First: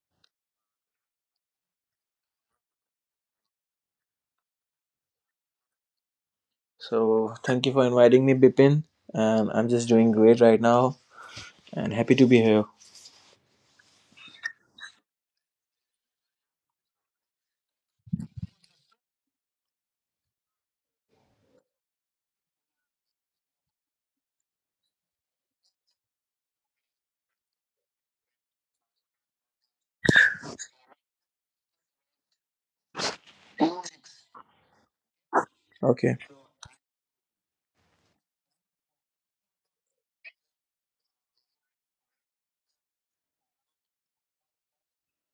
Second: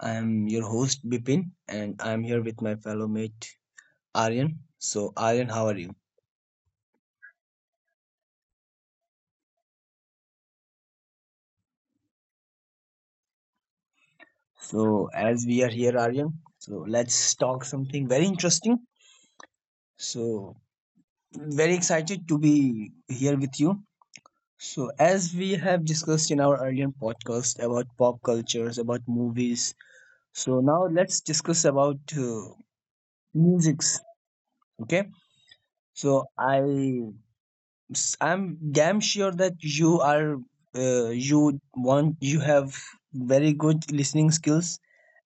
I am your host, Bipin, and I am here with my fellow mate, Aryan. So, Aryan, how are you? So thank you for inviting me, Bipin. And I'm just doing great right now and happy to be here. So, as we are here, Aryan, so let's talk something very interesting. So, very excited to be here with you. So, as we have discussed in our earlier podcast about pop cultures, about movies, so now let's discuss about musics. Okay, Okay. so I'm damn sure that you are you have very good listening skills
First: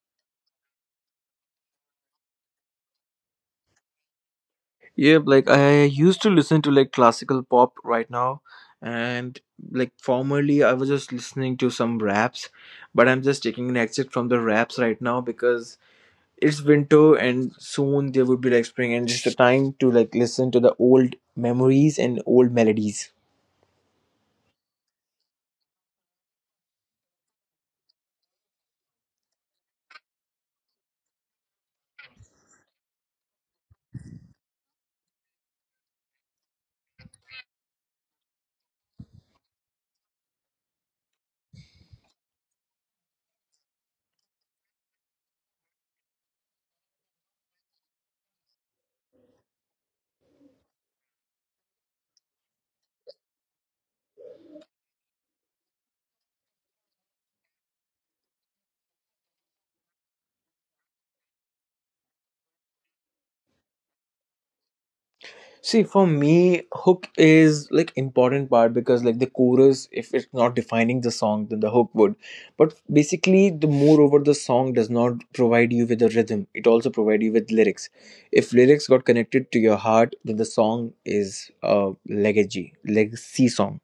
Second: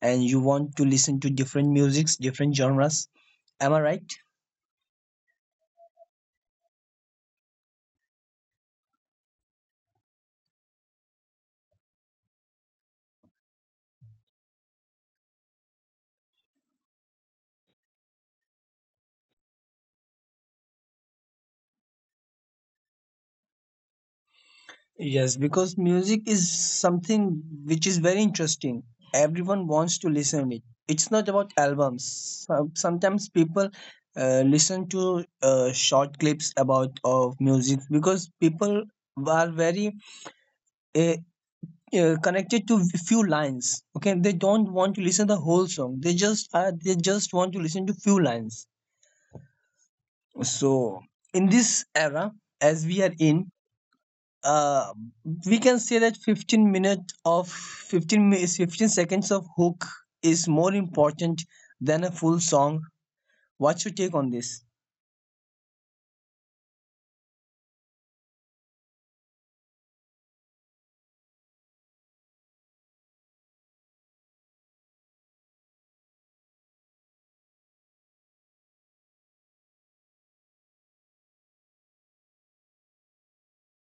and you want to listen to different musics, different genres. Am I right? Yep, like I used to listen to like classical pop right now, and like formerly I was just listening to some raps, but I'm just taking an exit from the raps right now because it's winter and soon there would be like spring and just the time to like listen to the old memories and old melodies. Yes, because music is something which is very interesting. Everyone wants to listen it. It's not about albums. Sometimes people listen to short clips about of music because people are very uh, connected to few lines. Okay, they don't want to listen the whole song. They just they just want to listen to few lines. So in this era, as we are in, uh, we can say that 15 seconds of hook is more important than a full song. What's your take on this? See, for me, hook is like important part, because like the chorus, if it's not defining the song, then the hook would. But basically, the moreover, the song does not provide you with a rhythm. It also provide you with lyrics. If lyrics got connected to your heart, then the song is a legacy, legacy song.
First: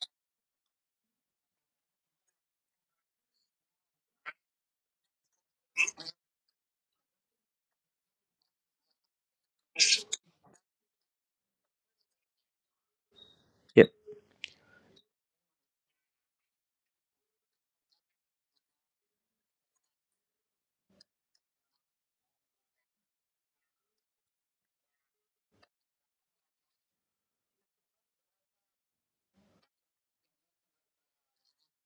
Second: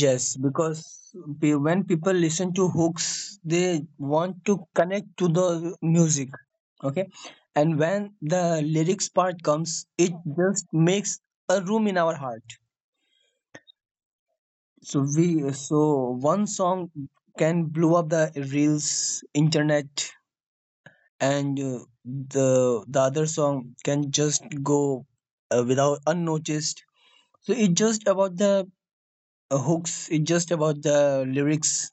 Yes, because when people listen to hooks, they want to connect to the music. Okay. And when the lyrics part comes, it just makes a room in our heart. So we, so one song can blow up the reels, internet, and the other song can just go without unnoticed. So it's just about the hooks. It's just about the lyrics.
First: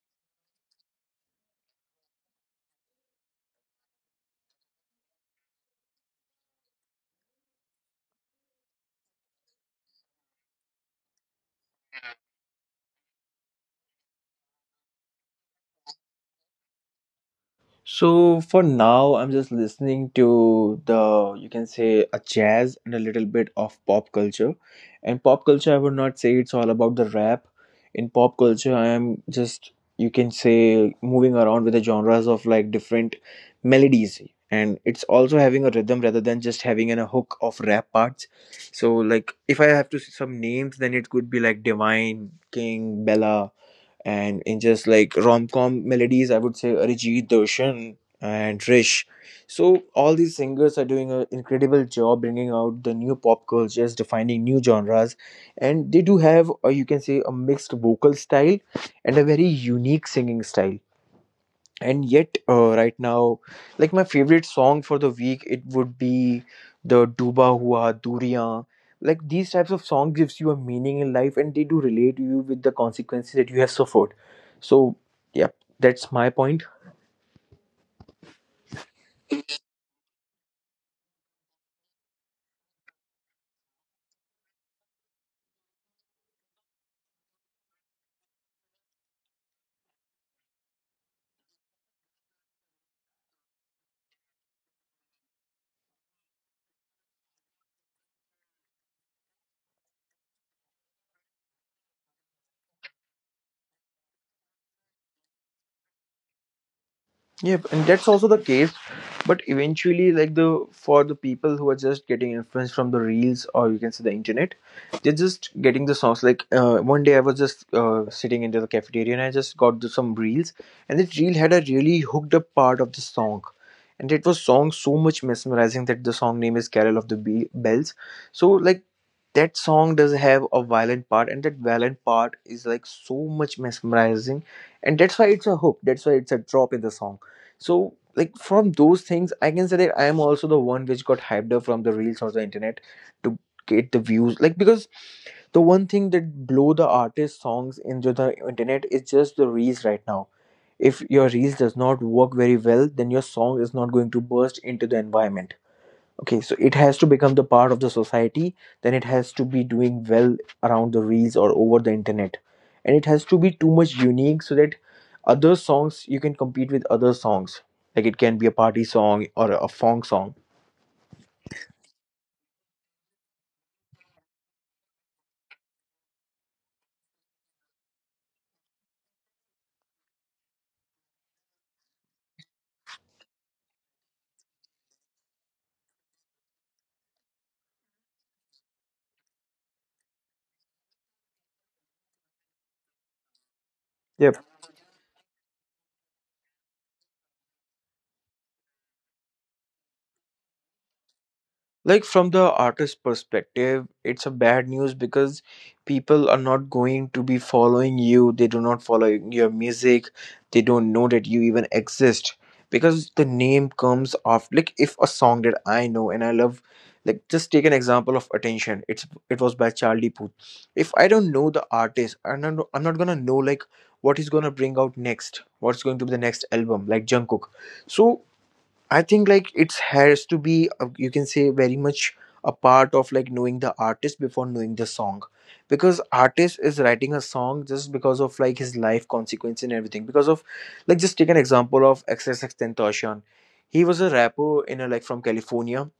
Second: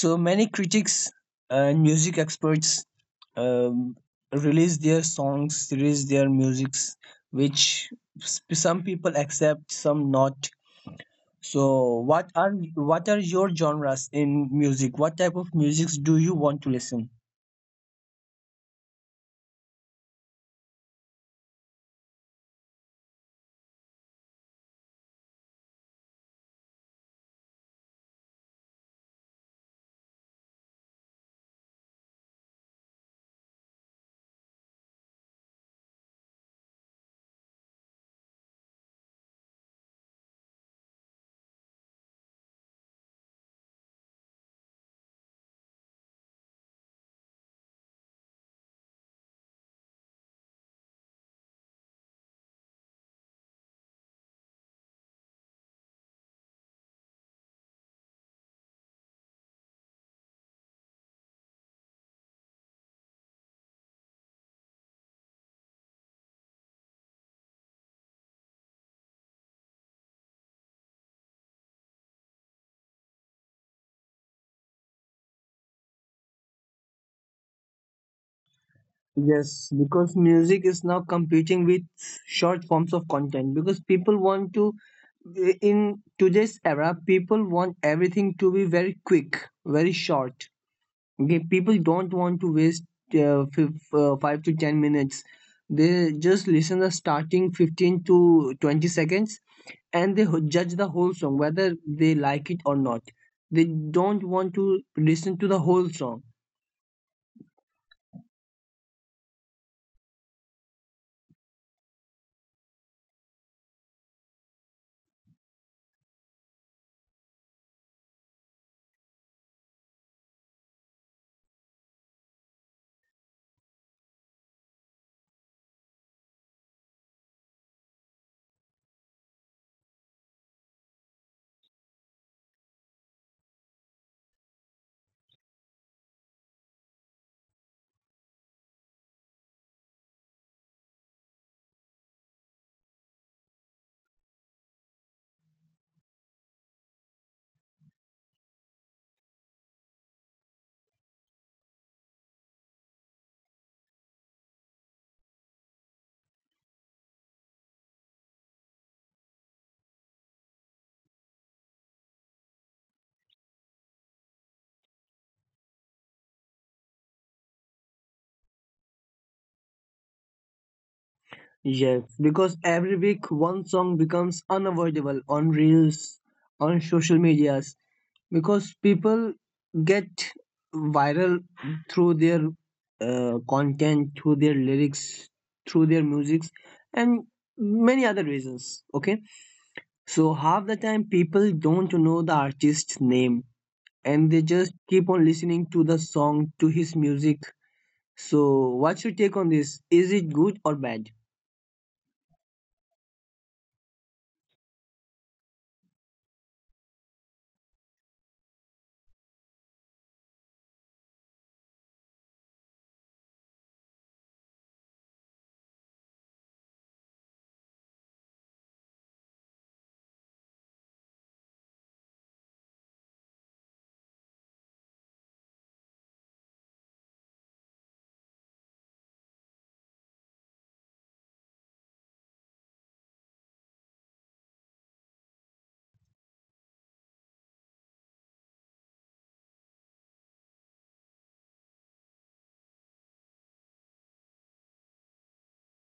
So many critics and music experts um, release their songs, release their musics, which some people accept, some not. So what are your genres in music? What type of musics do you want to listen? So for now, I'm just listening to the, you can say, a jazz and a little bit of pop culture. And pop culture, I would not say it's all about the rap. In pop culture, I am just, you can say, moving around with the genres of like different melodies, and it's also having a rhythm rather than just having a hook of rap parts. So like if I have to see some names, then it could be like Divine, King, Bella, and in just like rom-com melodies, I would say Arijit, Doshan and Rish. So all these singers are doing an incredible job, bringing out the new pop cultures, defining new genres. And they do have, or you can say, a mixed vocal style and a very unique singing style. And yet, right now, like, my favorite song for the week, it would be the Duba Hua Duriyan. Like, these types of songs gives you a meaning in life, and they do relate you with the consequences that you have suffered. So yeah, that's my point. Yes, because music is now competing with short forms of content because people want to, in today's era, people want everything to be very quick, very short. Okay, people don't want to waste 5 to 10 minutes. They just listen the starting 15 to 20 seconds and they judge the whole song whether they like it or not. They don't want to listen to the whole song. Yeah, and that's also the case. But eventually, like, the for the people who are just getting influence from the reels, or you can say the internet, they're just getting the songs. Like one day, I was just sitting into the cafeteria, and I just got some reels, and this reel had a really hooked up part of the song, and it was song so much mesmerizing, that the song name is "Carol of the Bells." So like, that song does have a violent part, and that violent part is like so much mesmerizing, and that's why it's a hook. That's why it's a drop in the song. So like, from those things, I can say that I am also the one which got hyped up from the reels or the internet to get the views. Like, because the one thing that blow the artist songs into the internet is just the reels right now. If your reels does not work very well, then your song is not going to burst into the environment. Okay, so it has to become the part of the society, then it has to be doing well around the reels or over the internet, and it has to be too much unique so that other songs, you can compete with other songs. Like, it can be a party song or a funk song. Yes, because every week one song becomes unavoidable on reels, on social medias, because people get viral through their content, through their lyrics, through their musics, and many other reasons. Okay, so half the time people don't know the artist's name, and Yeah. they just keep on listening to the song, to his music. So what's your take on this? Is it good or bad? Like, from the artist perspective, it's a bad news, because people are not going to be following you. They do not follow your music. They don't know that you even exist, because the name comes off. Like, if a song that I know and I love, like, just take an example of Attention, it was by Charlie Puth. If I don't know the artist, I'm not gonna know like what he's gonna bring out next, what's going to be the next album, like Jungkook. So I think like, it's has to be, you can say, very much a part of like knowing the artist before knowing the song, because artist is writing a song just because of, like, his life consequence and everything. Because of, like, just take an example of XXX Tentacion. He was a rapper like from California,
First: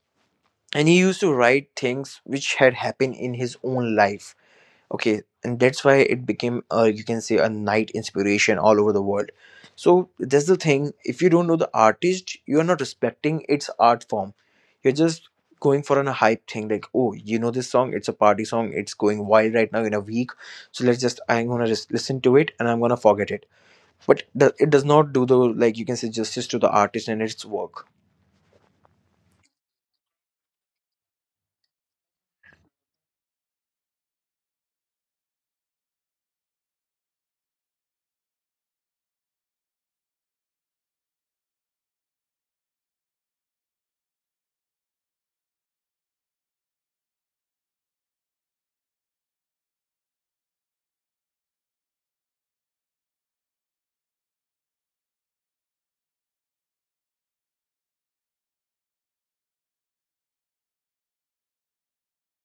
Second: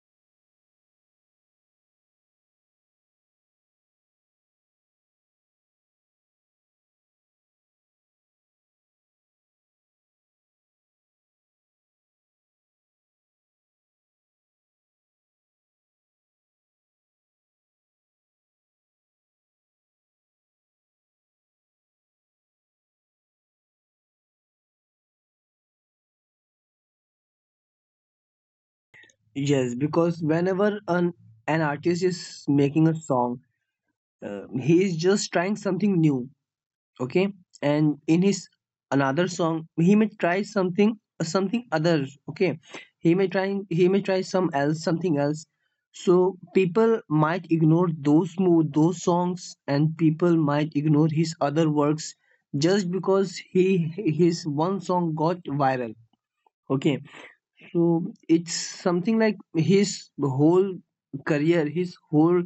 and he used to write things which had happened in his own life. Okay, and that's why it became, you can say, a night inspiration all over the world. So that's the thing, if you don't know the artist, you're not respecting its art form. You're just going for an a hype thing, like, oh, you know this song, it's a party song, it's going wild right now in a week, so let's just, I'm gonna just listen to it, and I'm gonna forget it. But it does not do the, like you can say, justice to the artist and its work. Yes, because whenever an artist is making a song, he is just trying something new. Okay, and in his another song, he may try something, something other. Okay, he may try some else, something else. So people might ignore those, move those songs, and people might ignore his other works just because he, his one song got viral. Okay, so it's something like his whole career, his whole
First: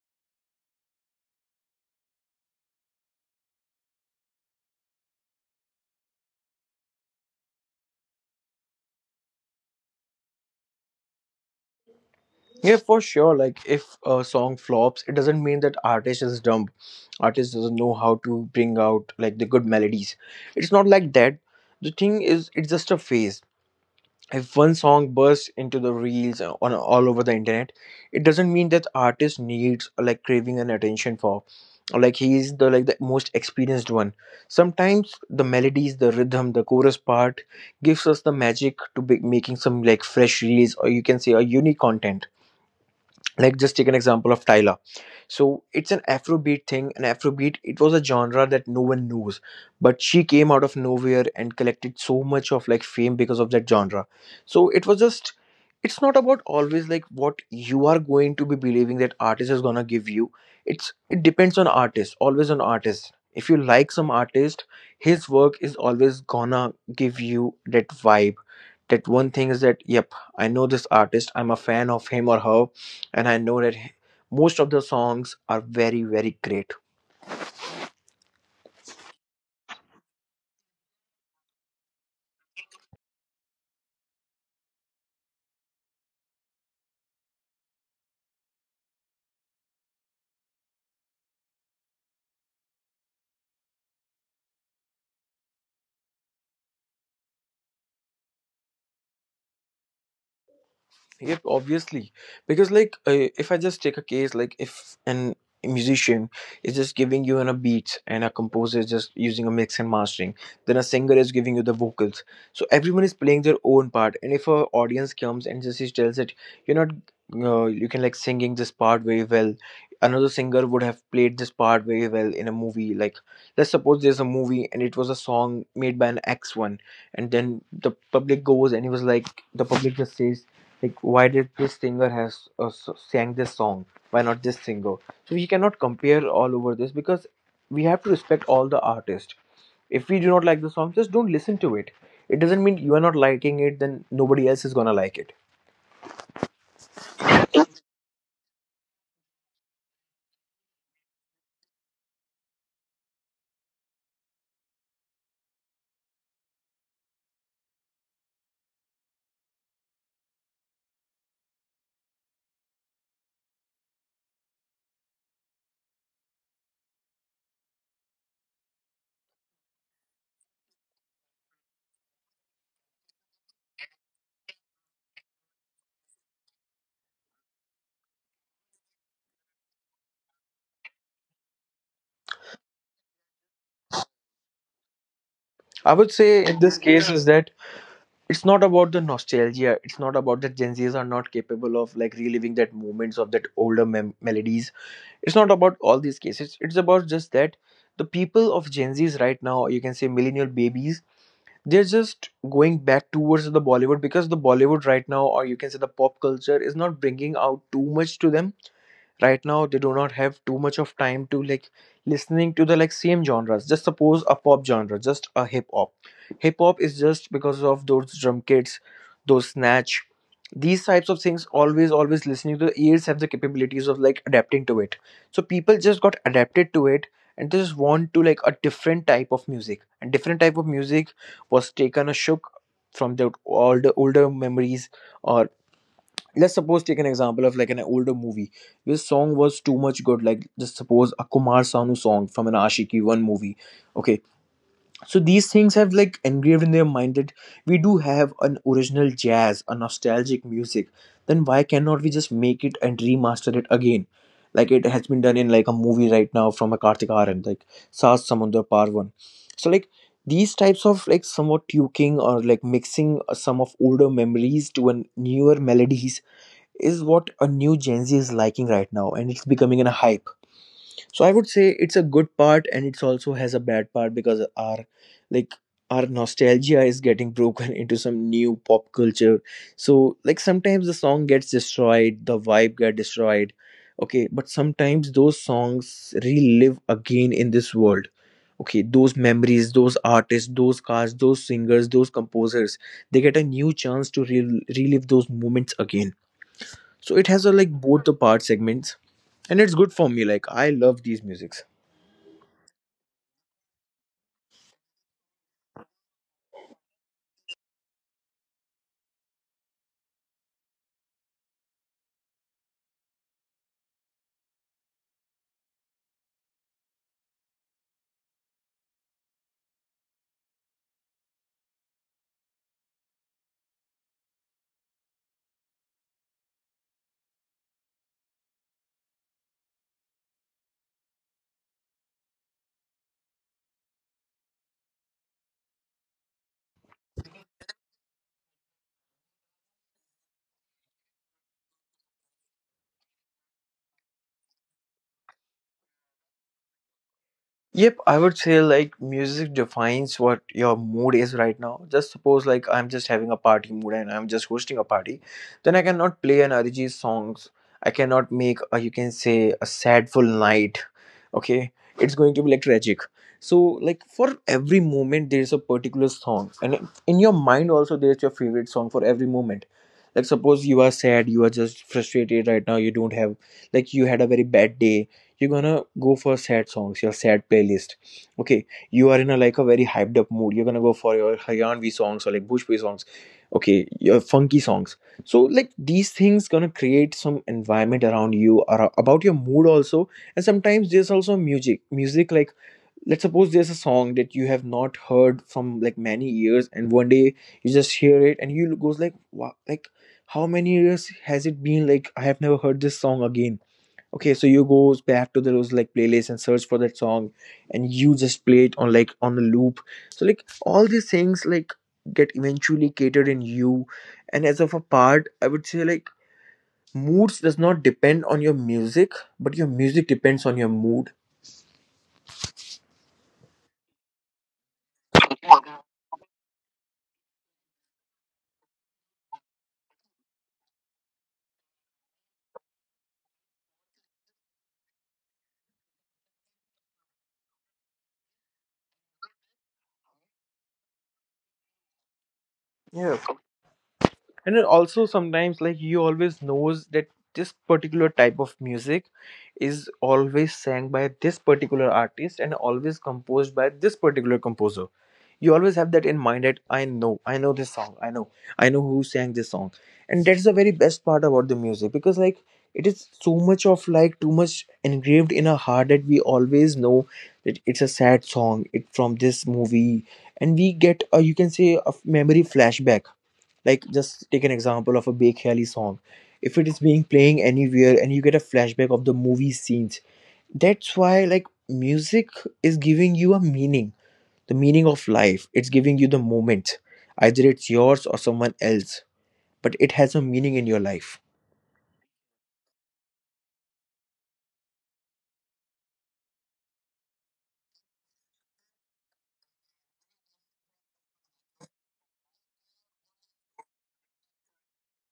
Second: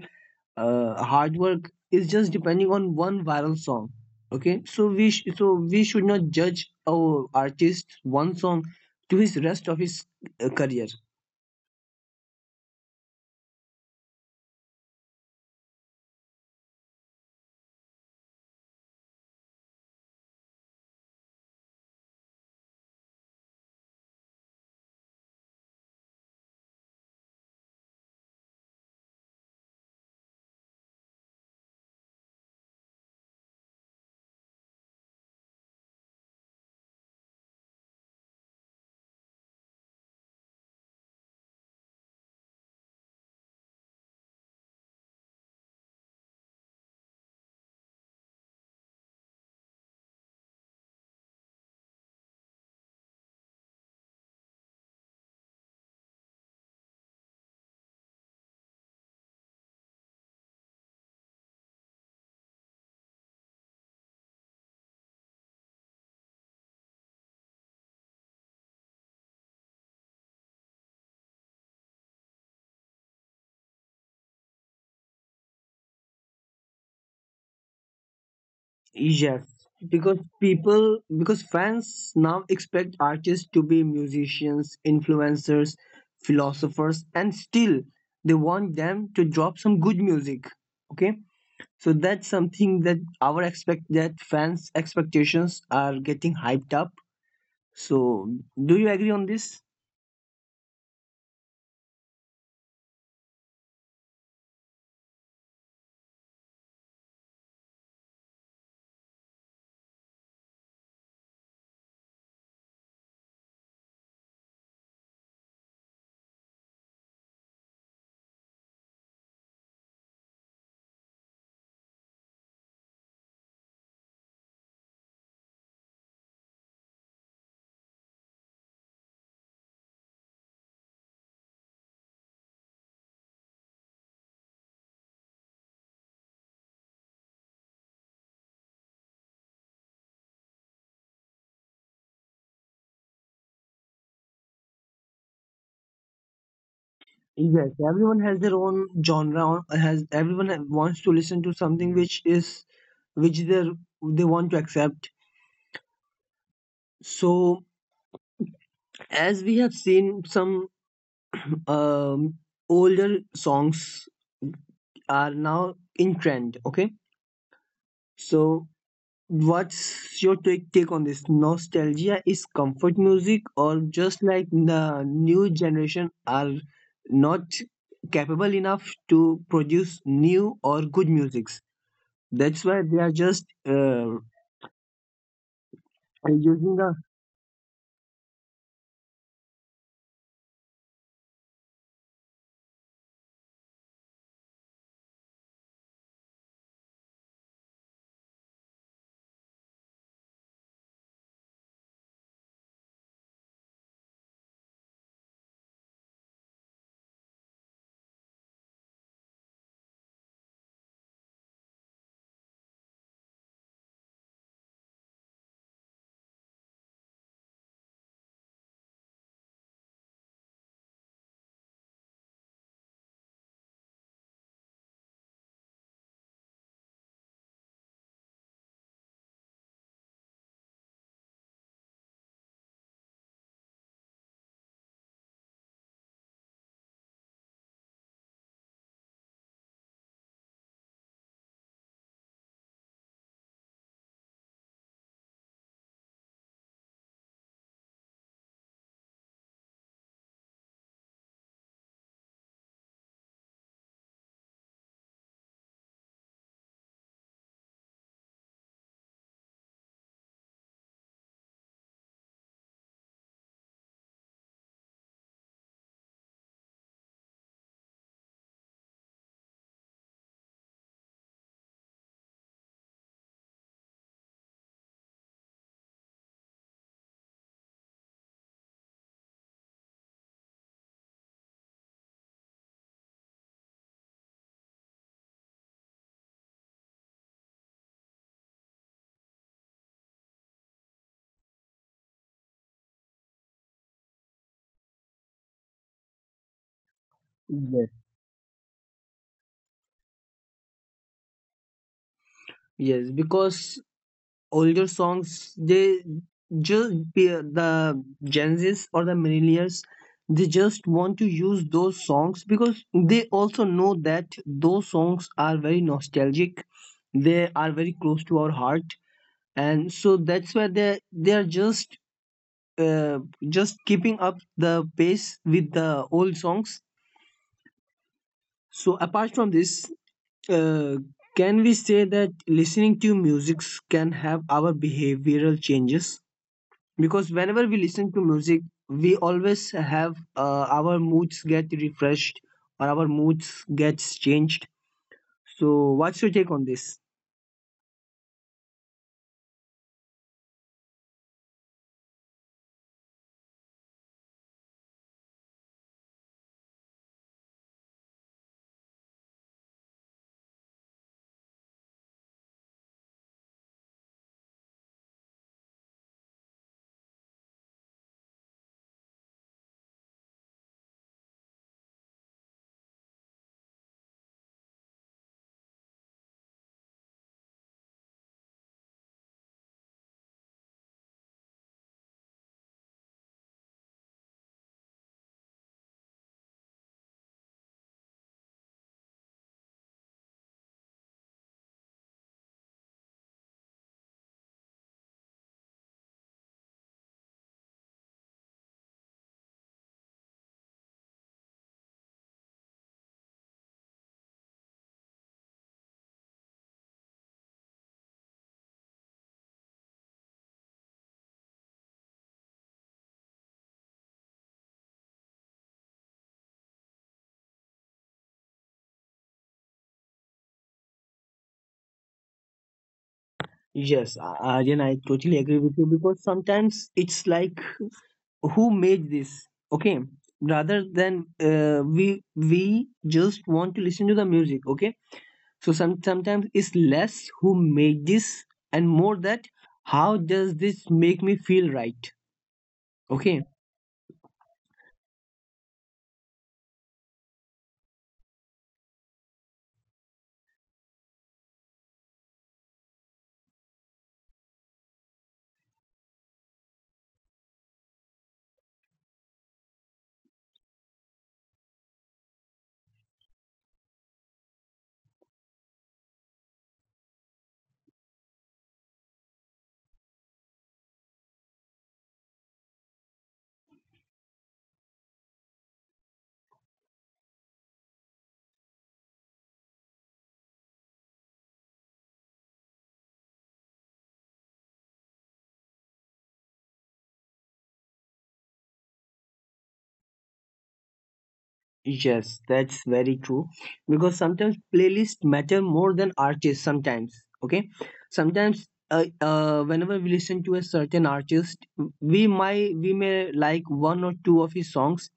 hard work is just depending on one viral song. Okay, so so we should not judge our artist one song to his rest of his career. Yeah, for sure. Like, if a song flops, it doesn't mean that artist is dumb, artist doesn't know how to bring out like the good melodies. It's not like that. The thing is, it's just a phase. If one song bursts into the reels, on all over the internet, it doesn't mean that artist needs, like, craving and attention for. Or like, he is the, like the most experienced one. Sometimes the melodies, the rhythm, the chorus part gives us the magic to be making some like fresh reels, or you can say a unique content. Like, just take an example of Tyler. So, it's an Afrobeat thing. An Afrobeat, it was a genre that no one knows, but she came out of nowhere and collected so much of like fame because of that genre. So it was just, it's not about always like what you are going to be believing that artist is gonna give you. It depends on artist, always on artist. If you like some artist, his work is always gonna give you that vibe, that one thing is that, yep, I know this artist, I'm a fan of him or her, and I know that most of the songs are very, very great. Yes, because people because fans now expect artists to be musicians, influencers, philosophers, and still they want them to drop some good music. Okay, so that's something that our expect that fans expectations are getting hyped up. So, do you agree on this? Yep, obviously, because like, if I just take a case, like if an musician is just giving you an a beat, and a composer is just using a mix and mastering, then a singer is giving you the vocals. So everyone is playing their own part. And if a audience comes and just is tells it, you're not, you can, like, singing this part very well. Another singer would have played this part very well in a movie. Like, let's suppose there's a movie and it was a song made by an X one, and then the public goes, and it was like, the public just says, like, why did this singer has sang this song, why not this singer. So we cannot compare all over this, because we have to respect all the artists. If we do not like the song, just don't listen to it. It doesn't mean you are not liking it, then nobody else is gonna like it. Yes, everyone has their own genre. Or has wants to listen to something which is which they want to accept. So as we have seen, some um, older songs are now in trend. Okay, so what's your take on this? Nostalgia is comfort music, or just like the new generation are not capable enough to produce new or good musics. That's why they are just I would say in using this the case is that, it's not about the nostalgia, it's not about that Gen Z's are not capable of like reliving that moments of that older melodies. It's not about all these cases, it's about just that, the people of Gen Z's right now, you can say millennial babies, they're just going back towards the Bollywood, because the Bollywood right now, or you can say the pop culture, is not bringing out too much to them. Right now they do not have too much of time to like listening to the like same genres, just suppose a pop genre, just a hip hop. Hip hop is just because of those drum kits, those snatch. These types of things, always, always listening to the ears, have the capabilities of like adapting to it. So people just got adapted to it, and they just want to like a different type of music, and different type of music was taken a shook from the all the older memories. Or, let's suppose, take an example of like an older movie, this song was too much good. Like, just suppose a Kumar Sanu song from an Ashiki One movie. Okay, so these things have like engraved in their mind that we do have an original jazz, a nostalgic music, then why cannot we just make it and remaster it again, like it has been done in, like, a movie right now from a Kartik Aaryan, like Saas Samundar Paar One. So like, these types of like somewhat tuking, or like mixing some of older memories to an newer melodies, is what a new Gen Z is liking right now, and it's becoming a hype. So I would say it's a good part, and it's also has a bad part, because our, like nostalgia is getting broken into some new pop culture. So like, sometimes the song gets destroyed, the vibe get destroyed. Okay, but sometimes those songs relive again in this world. Okay, those memories, those artists, those cars, those singers, those composers, they get a new chance to relive those moments again, so it has a like yes, both the part segments, and it's good for me, like I love these musics. yes because older songs, they, just be the Gen Zs or the millennials, they just want to use those songs because they also know that those songs are very nostalgic. They are very close to our heart, and so that's why they are uh, just keeping up the pace with the old songs. So apart from this, uh, can we say that listening to music can have our behavioral changes? Because whenever we listen to music, we always have, our moods get refreshed or our moods gets changed. So what's your take on this? Yep, I would say like music defines what your mood is right now. Just suppose like I'm just having a party mood and I'm just hosting a party, then I cannot play an Arijit songs. I cannot make a, you can say, a sadful night. Okay, it's going to be like tragic. So like for every moment there's a particular song, and in your mind also there's your favorite song for every moment. Like suppose you are sad, you are just frustrated right now. You don't have, like you had a very bad day, you're gonna go for sad songs, your sad playlist. Okay, you are in a like a very hyped up mood, you're gonna go for your haryanvi songs or like bhojpuri songs. Okay, your funky songs. So like these things gonna create some environment around you or about your mood also. And sometimes there's also music like, let's suppose there's a song that you have not heard from like many years, and one day you just hear it and you goes like wow, like how many years has it been, like I have never heard this song again. Okay, so you goes back to those like playlists and search for that song, and you just play it on like on the loop. So like all these things like get eventually catered in you, and as of a part I would say like moods does not depend on your music, but your music depends on your mood. Yes, Aryan, I totally agree with you because sometimes it's like who made this. Okay, rather than uh, we we just want to listen to the music. Okay, so sometimes it's less who made this and more that how does this make me feel, right? Yeah, Okay. and it also sometimes like he always knows that this particular type of music is always sang by this particular artist and always composed by this particular composer. You always have that in mind that I know, I know this song, I know who sang this song. And that's the very best part about the music, because like it is so much of like too much engraved in our heart that we always know that it's a sad song, it from this movie. And we get, you can say, a memory flashback, like just take an example of a Bekhayali song. If it is being playing anywhere and you get a flashback of the movie scenes. That's why like music is giving you a meaning, the meaning of life, it's giving you the moment, either it's yours or someone else, but it has a meaning in your life. Yes, that's very true. Because sometimes playlists matter more than artists. Sometimes, okay, sometimes whenever we listen to a certain artist, we might we may like one or two of his songs,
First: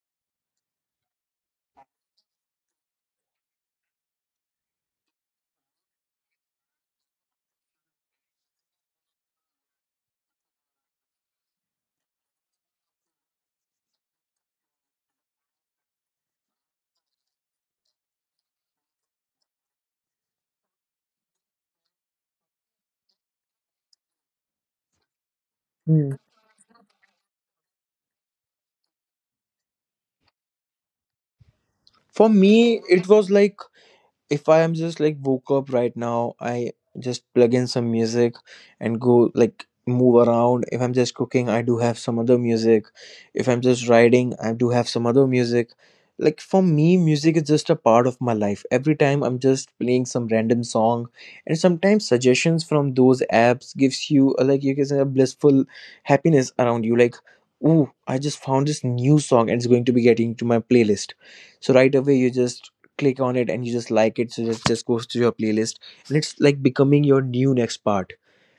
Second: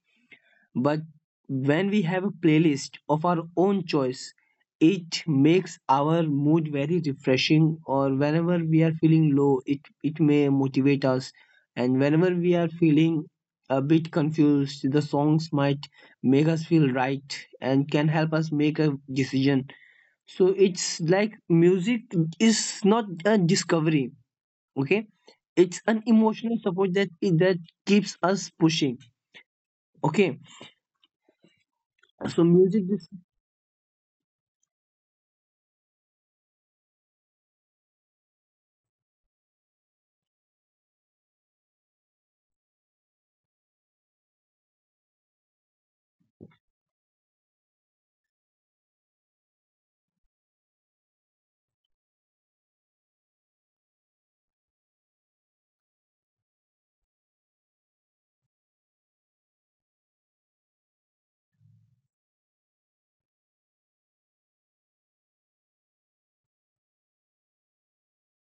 but when we have a playlist of our own choice, it makes our mood very refreshing, or whenever we are feeling low, it may motivate us. And whenever we are feeling a bit confused, the songs might make us feel right and can help us make a decision. So it's like music is not a discovery. Okay, it's an Hmm. emotional support that keeps us pushing. Okay, For so me music it is was like, if I am just like woke up right now, I just plug in some music and go like move around. If I'm just cooking, I do have some other music. If I'm just riding, I do have some other music. Like for me, music is just a part of my life. Every time I'm just playing some random song, and sometimes suggestions from those apps gives you a, like you can say, a blissful happiness around you. Like, ooh, I just found this new song and it's going to be getting to my playlist. So right away you just click on it and you just like it, so it just goes to your playlist, and it's like becoming your new next part.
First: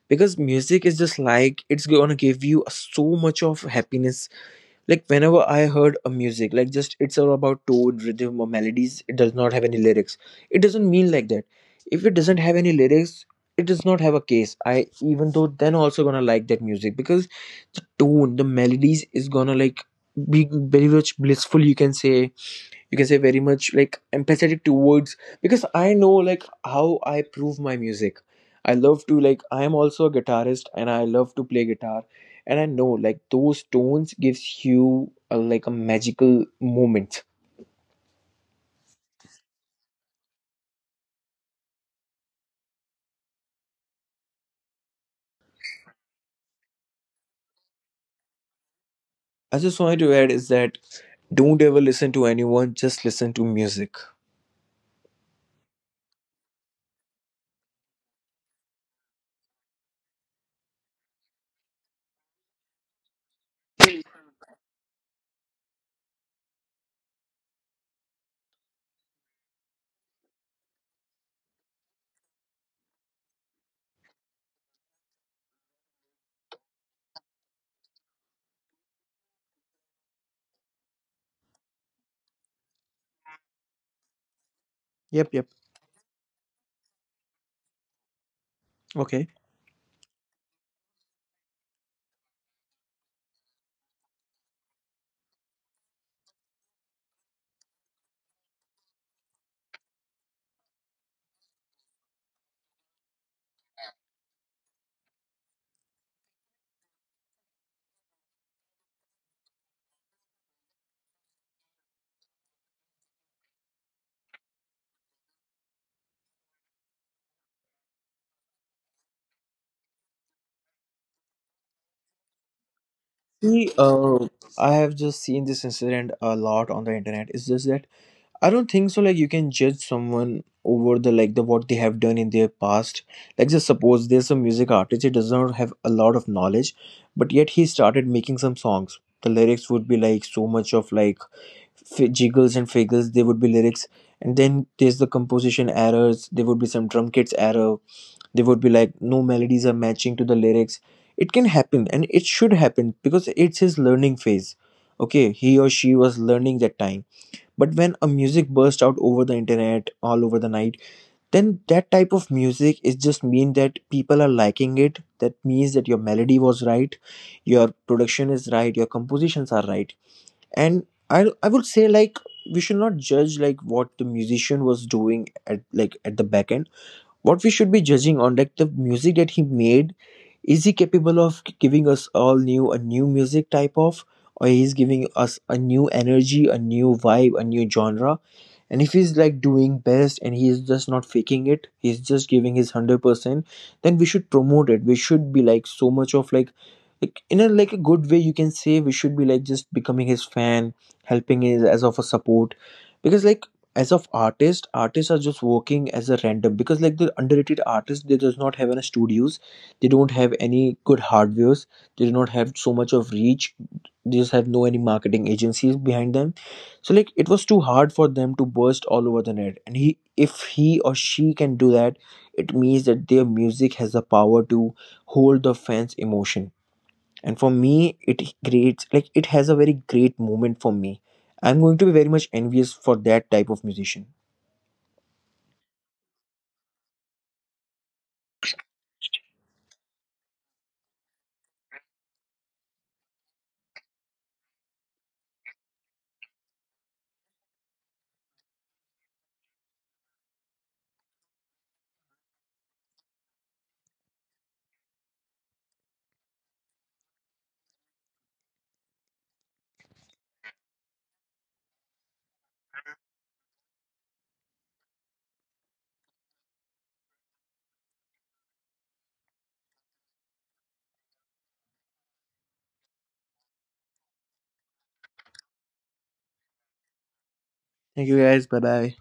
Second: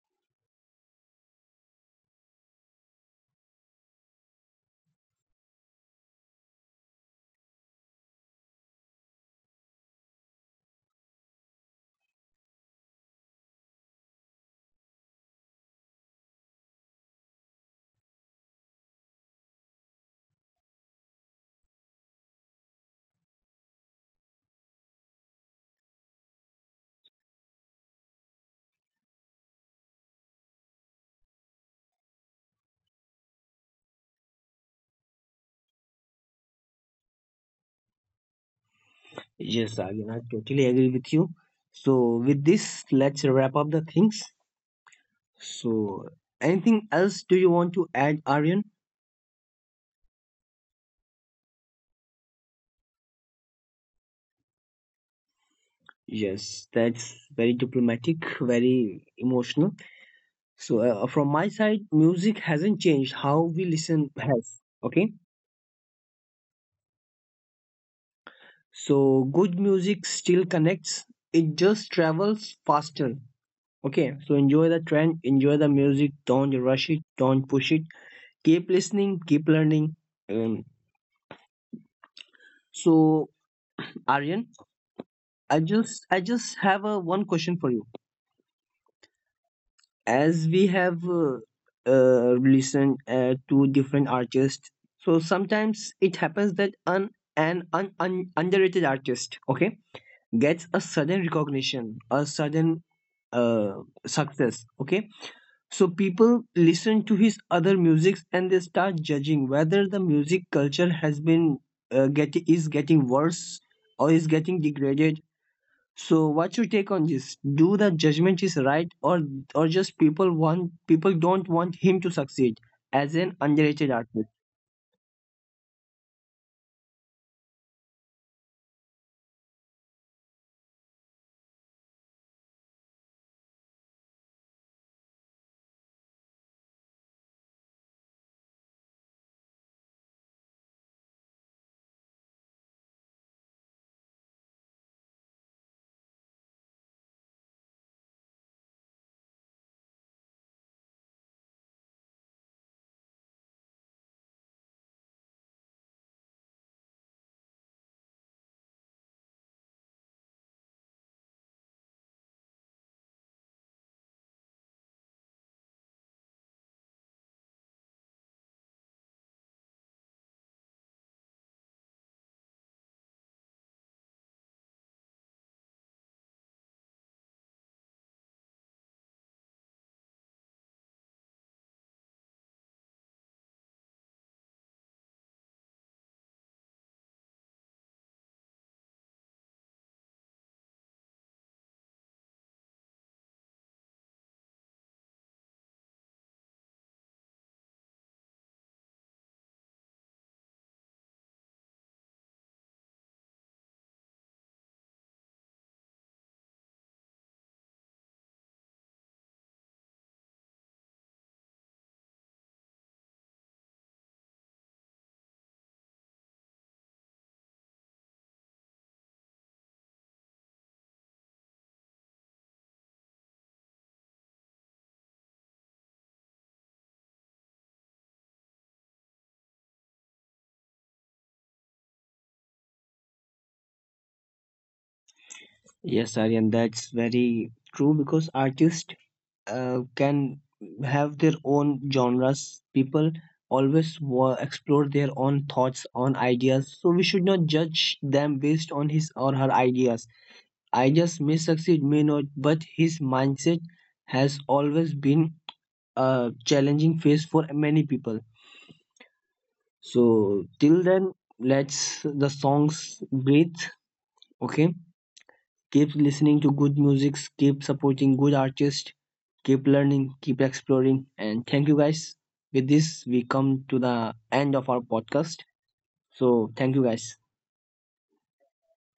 Because music is just like, it's gonna give you so much of happiness. Like whenever I heard a music, like just it's all about tone, rhythm or melodies, it does not have any lyrics. It doesn't mean like that if it doesn't have any lyrics, it does not have a case. I even though then also gonna like that music, because the tone, the melodies is gonna like be very much blissful, you can say, you can say very much like empathetic towards. Because I know like how I prove my music, I love to, like I am also a guitarist and I love to play guitar. And I know like those tones gives you a, like a magical moment. yes, again, I totally agree with you. So, with this, let's wrap up the things. So, anything else do you want to add, Aryan? I just wanted to add is that don't ever listen to anyone, just listen to music. Yes, that's very diplomatic, very emotional. So, from my side, music hasn't changed. How we listen has. Okay. So, good music still connects, it just travels faster. Okay. So, enjoy the trend, enjoy the music. Don't rush it, don't push it. Keep listening, keep learning. Um, so Aryan, Yep, yep. I just have a one question for you. Okay. As we have listened to different artists, so sometimes it happens that an underrated artist, okay, gets a sudden recognition, a sudden uh, success, okay. So people listen to his other musics and they start judging whether the music culture has been get is getting worse or is getting degraded. So what's your take on this? Do the judgment is right, or just people don't want him to succeed as an See, underrated artist? I have just seen this incident a lot on the internet. It's just that I don't think so. Like you can judge someone over the like the what they have done in their past. Like just suppose there's a music artist, he does not have a lot of knowledge, but yet he started making some songs. The lyrics would be like so much of like jiggles and figgles. They would be lyrics, and then there's the composition errors. There would be some drum kits error. There would be like no melodies are matching to the lyrics. It can happen, and it should happen because it's his learning phase. Okay, he or she was learning that time, but when a music burst out over the internet all over the night, then that type of music is just mean that people are liking it, that means that your melody was right, your production is right, your compositions are right. And I would say like we should not judge like what the musician was doing at like at the back end. What we should be judging on like the music that he made, is he capable of giving us all new a new music type of, or he's giving us a new energy, a new vibe, a new genre. And if he's like doing best and he is just not faking it, he's just giving his 100%, then we should promote it. We should be like so much of like in a like a good way, you can say, we should be like just becoming his fan, helping his as of a support. Because like as of artist, artists are just working as a random, because like the underrated artists, they does not have any studios, they don't have any good hardwares, they do not have so much of reach, they just have no any marketing agencies behind them. So like it was too hard for them to burst all over the net, and he, if he or she can do that, it means that their music has the power to hold the fans emotion. And for me it creates like, it has a very great moment for me. I'm going to be very much envious for that type of musician. Yes, Aryan, that's very true because artists can have their own genres. People always explore their own thoughts on ideas, so we should not judge them based on his or her ideas. Ideas may succeed, may not, but his mindset has always been a challenging phase for many people. So till then, let's the songs breathe. Okay, keep listening to good music, keep supporting good artists, keep learning, keep exploring, and thank you guys. With this, we come to the end of our podcast. So thank you guys. Thank you guys, bye bye.